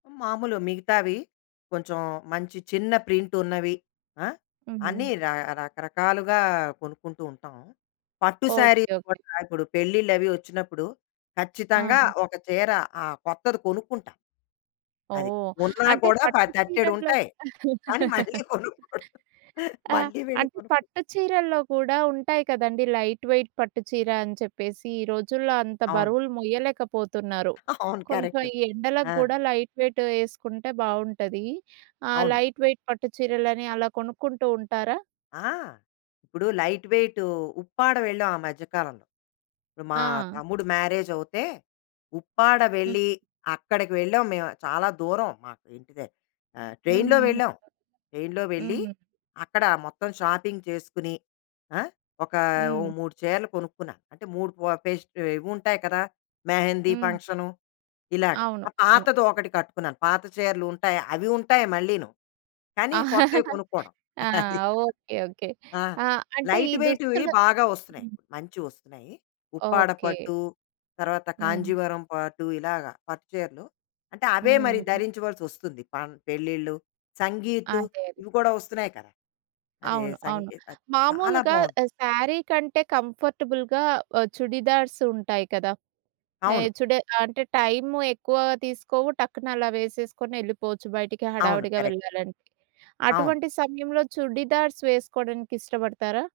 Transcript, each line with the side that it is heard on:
left: మాములు మిగతావి కొంచుం మంచి చిన్న ప్రింటున్నవి, ఆ! అన్నీ
right: హుహు.
left: రా రకరకాలుగా కొనుక్కుంటూ ఉంటాం. పట్టు
right: ఓకే.
left: శారీస్
right: ఓకే.
left: కూడా ఇప్పుడు పెళ్ళిళ్ళవి ఒచ్చినప్పుడు, ఖచ్చితంగా
right: ఆ!
left: ఒక చీర ఆహ్, కొత్తది కొనుక్కుంటా. అది.
right: ఓహ్!
left: ఉన్నా
right: అంటే,
left: కూడా ప
right: పట్టు చీరల్లో
left: తట్టెడుంటాయి,
right: కుడా
left: కానీ మళ్ళీ కొనుక్కోడం.
right: ఆ!
left: మళ్ళీ వెళ్ళి
right: అంటే, పట్టు
left: కొనుక్కుంటాం.
right: చీరల్లో కూడా ఉంటాయి కదండీ లైట్ వెయిట్ పట్టు చీర అని చెప్పేసీ. ఈ రోజుల్లో అంత
left: అవును.
right: బరువులు మొయ్యలేకపోతున్నారు.
left: అవును.
right: కొంచెం
left: కరెక్టు.
right: ఈ ఎండలకు
left: ఆ!
right: గూడా లైట్ వెయిటు యేసుకుంటే బావుంటదీ. ఆహ్,
left: అవును.
right: లైట్ వెయిట్ పట్టు చీరలని అలా కొనుక్కుంటూ ఉంటారా?
left: ఆ! ఇప్పుడు లైట్ వెయిటూ ఉప్పాడ వెళ్ళాం ఆ మధ్యకాలంలో. ఇప్పుడు మా
right: ఆ!
left: తమ్ముడు మ్యారేజవుతే, ఉప్పాడ
right: హ్మ్.
left: వెళ్ళి అక్కడికి వెళ్ళాం మేవు, చాలా దూరం. మా‌కు ఇంటి దె ఆహ్, ట్రైన్‌లో
right: హుహుహు.
left: వెళ్ళాం. ట్రైన్‌లో వెళ్ళి
right: హ్మ్.
left: అక్కడ మొత్తం షాపింగ్ చేసుకుని, ఆ! ఒకా ఓ
right: హ్మ్.
left: 3 చీరలు కొనుక్కున్నా. అంటే, 3 పో పేస్టవ్ ఇవుంటాయి కదా! మెహెందీ
right: హ్మ్.
left: ఫంక్షను, ఇలాగ.
right: అవును.
left: ఒక
right: అవును.
left: పాతది ఒకటి కట్టుకున్నాను. పాత చీరలుంటాయి. అవి ఉంటాయి మళ్ళీను, కానీ కొత్తవి కొనుక్కోడం.
right: ఆ!
left: అది.
right: Okay okay.
left: ఆ!
right: ఆహ్, అంటే ఈ
left: లైట్ వెయిట్‌వి
right: దుస్తులు
left: బాగా ఒస్తున్నాయి.
right: హ్మ్.
left: మంచివొస్తున్నాయి. ఉప్పాడ
right: ఓకే.
left: పట్టు, తర్వాత
right: హ్మ్.
left: కాంజీవరం పాట్టు, ఇలాగా పట్టుచీరలు. అంటే, అవే మరి
right: హ్మ్.
left: ధరించవలసొస్తుంది. పన్ పెళ్ళిళ్ళు, సంగీతు
right: అదే అది.
left: ఇవి కోడా ఒస్తున్నాయి కదా! అదే
right: అవును. అవును.
left: సంగీతది చాలా
right: మామూలుగా
left: బావున్
right: ఆహ్, శారీ కంటే కంఫర్టబుల్‌గా ఆహ్, చుడిదార్సుంటాయి కదా! ఏయ్
left: అవును.
right: చుడె అంటే, టైము ఎక్కువగా తీసుకోవు, టక్కునలా వేసేసుకొని యెళ్ళిపోవచ్చు బయటికి,
left: అవును.
right: హడావిడిగా
left: కరెక్ట్.
right: వెళ్ళాలంటే.
left: అవును.
right: అటువంటి సమయంలో చుడిదార్స్ వేసుకోడానికిష్టపడతారా?